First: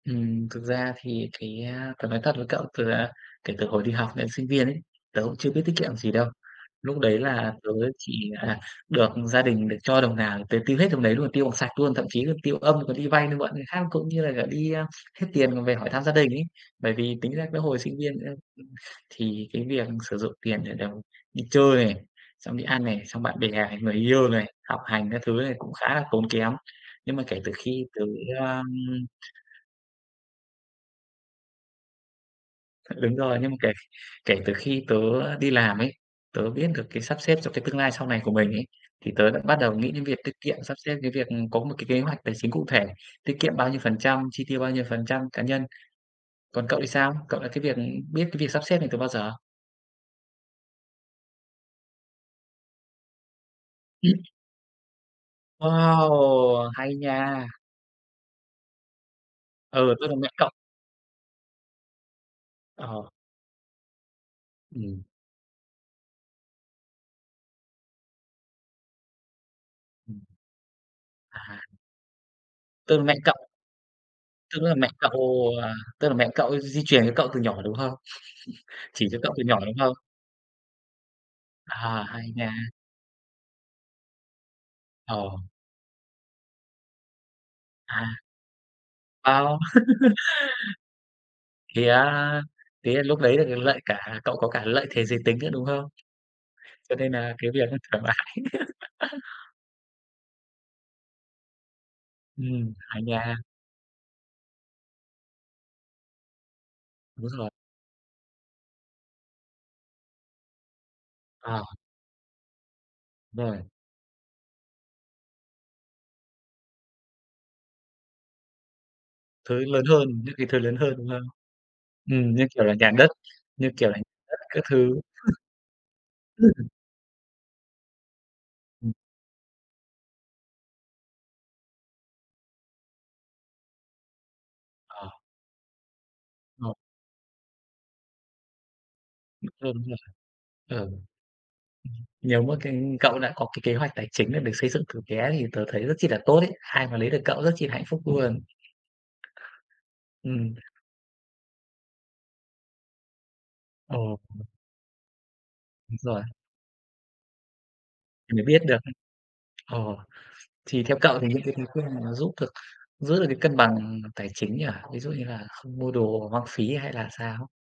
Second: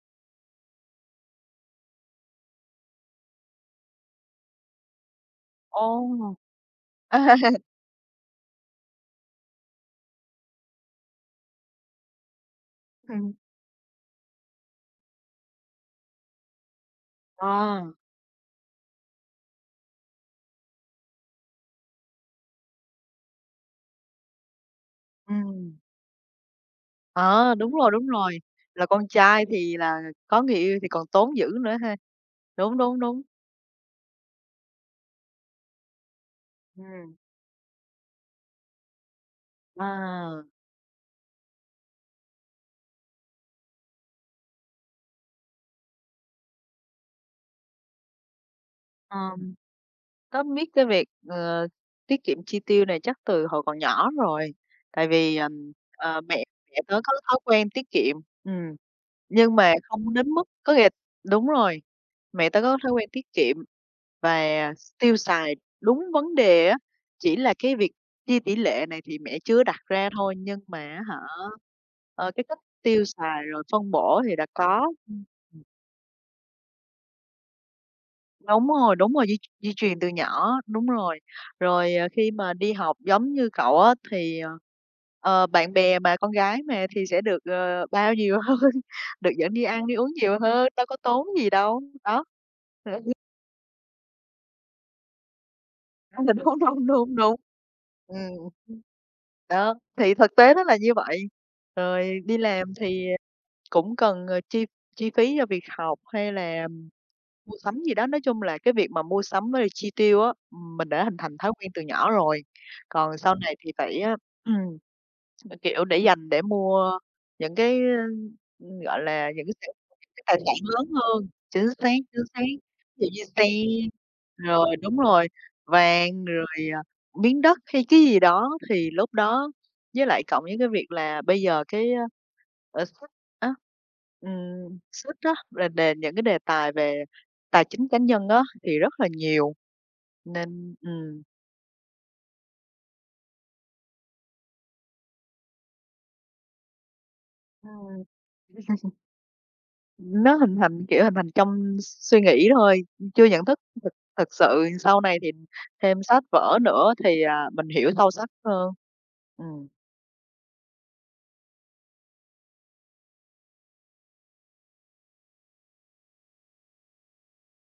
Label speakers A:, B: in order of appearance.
A: Ừm, thực ra thì cái, a, tớ nói thật với cậu từ, à, kể từ hồi đi học đến sinh viên ấy, tớ cũng chưa biết tiết kiệm
B: Ồ!
A: gì đâu. Lúc đấy là tớ chỉ là được gia đình được cho đồng nào, tớ tiêu hết đồng đấy luôn, tiêu bằng sạch luôn, thậm chí tiêu âm, còn đi vay,
B: Ừm.
A: đi mượn người khác, cũng như là cả đi hết tiền còn về hỏi thăm gia đình ấy. Bởi vì tính ra cái hồi
B: Ờ.
A: sinh viên ấy, ưm, thì cái việc sử dụng tiền để được đi chơi này, xong đi ăn này, xong bạn bè, người yêu này, học hành các thứ này cũng
B: Ừm.
A: khá là tốn kém. Nhưng mà kể từ
B: Ờ, đúng
A: khi
B: rồi,
A: tớ,
B: đúng rồi,
A: a,
B: là
A: ưm
B: con trai thì là có người yêu thì còn tốn dữ nữa ha. Đúng, đúng,
A: Đúng
B: đúng.
A: rồi, nhưng mà kể kể từ khi tớ đi làm ấy, tớ biết được cái
B: Ừm.
A: sắp xếp cho cái tương lai sau này của mình ấy, thì tớ đã bắt đầu nghĩ đến việc tiết
B: Wow!
A: kiệm, sắp xếp cái việc, ừm, có một cái kế hoạch tài chính cụ thể, tiết kiệm bao nhiêu phần trăm, chi tiêu bao nhiêu phần trăm, cá nhân. Còn cậu thì sao? Cậu là cái việc biết cái việc sắp xếp này từ bao giờ?
B: Ờm, tớ biết cái việc, ờ, tiết kiệm chi tiêu này chắc từ hồi còn nhỏ rồi. Tại vì, ờ, mẹ
A: Wow,
B: mẹ
A: hay
B: tớ có thói
A: nha!
B: quen tiết kiệm, ừm, nhưng mà
A: Ừ, tức
B: không
A: là mẹ
B: đến mức
A: cậu
B: có nghĩa là đúng rồi, mẹ tớ có thói quen
A: Ờ.
B: tiết kiệm và
A: Ừm.
B: tiêu xài đúng vấn đề á, chỉ là cái việc chia tỷ lệ này thì mẹ chưa đặt ra
A: Ừm.
B: thôi, nhưng mà, á hả,
A: À!
B: ờ, cái cách
A: Từ
B: tiêu
A: mẹ cậu?
B: xài rồi phân bổ thì đã
A: Tức là mẹ
B: có.
A: cậu,
B: Ưm, ừm.
A: à, tức là mẹ cậu d di truyền cho cậu từ nhỏ, đúng không?
B: Đúng rồi,
A: Chỉ
B: đúng
A: cho
B: rồi,
A: cậu
B: di
A: từ nhỏ,
B: di
A: đúng không?
B: truyền từ nhỏ, đúng rồi. Rồi,
A: À,
B: ờ,
A: hay
B: khi mà
A: nha!
B: đi học giống như cậu á, thì, ờ,
A: Ờ.
B: ờ, bạn bè mà, con gái mà thì sẽ được, ờ,
A: À.
B: bao nhiều hơn, được dẫn
A: Wow!
B: đi ăn đi uống nhiều hơn, đâu có tốn gì đâu.
A: Thế
B: Đó.
A: á,
B: Đó,
A: thế là
B: ừm.
A: lúc đấy là cái lợi cả cậu có cả lợi thế giới tính nữa, đúng không?
B: Trong tình huống hông
A: Cho nên
B: đúng,
A: là
B: đúng.
A: cái việc nó thoải
B: Ừm,
A: mái.
B: ừm. Đó, thì thực tế nó là như vậy, rồi đi làm
A: Ừm, hay
B: thì, ờ,
A: nha.
B: cũng cần, ờ, chi chi phí cho việc học hay là
A: Đúng rồi.
B: mua sắm gì đó, nói chung là cái việc mà mua sắm với chi tiêu á, ừm, mình đã hình thành thói
A: Ờ.
B: quen từ nhỏ rồi. Còn sau này
A: Rồi.
B: thì phải, ờ, kiểu, để dành để mua những cái, ơ, ưm, gọi là, những cái,
A: Thứ
B: kiểu,
A: lớn hơn,
B: cái
A: những
B: tài
A: cái
B: sản
A: thứ lớn
B: lớn
A: hơn, đúng không?
B: hơn. Chính xác, chính
A: Ừm,
B: xác,
A: như kiểu là, nhà đất,
B: ví dụ như xe,
A: như kiểu là, nhà đất các
B: rồi đúng
A: thứ.
B: rồi, vàng, rồi,
A: [unintelligible]
B: ờ, miếng đất hay cái gì đó, thì
A: Ừm.
B: lúc đó với lại cộng với cái việc là bây giờ cái, a, lãi suất á, ừm,
A: Ờ.
B: suất á, rồi đền những cái đề tài
A: Ờ.
B: về tài chính cá nhân á, thì rất là
A: Lớn
B: nhiều.
A: hơn, đúng rồi.
B: Nên
A: Ờ. Ừm,
B: ừm.
A: nếu mà cái cậu đã có cái kế hoạch tài chính được xây dựng từ bé thì tớ thấy rất chi là tốt ấy, ai mà lấy được cậu rất chi là hạnh phúc
B: Ờ.
A: luôn.
B: Ừm, nó
A: Ừm.
B: hình thành, kiểu, hình thành trong s suy nghĩ thôi, ưm, chưa nhận thức thực
A: Ờ, ừm.
B: thực sự. Sau này thì
A: Đúng
B: thêm
A: rồi.
B: sách vở nữa thì, à, mình hiểu sâu sắc
A: Thì mới biết
B: hơn.
A: được.
B: Ừm.
A: Ờ, thì theo cậu thì những cái bí quyết mà nó giúp được, giữ được cái cân bằng tài chính nhỉ? Ví dụ như là không mua đồ hoang phí hay là sao?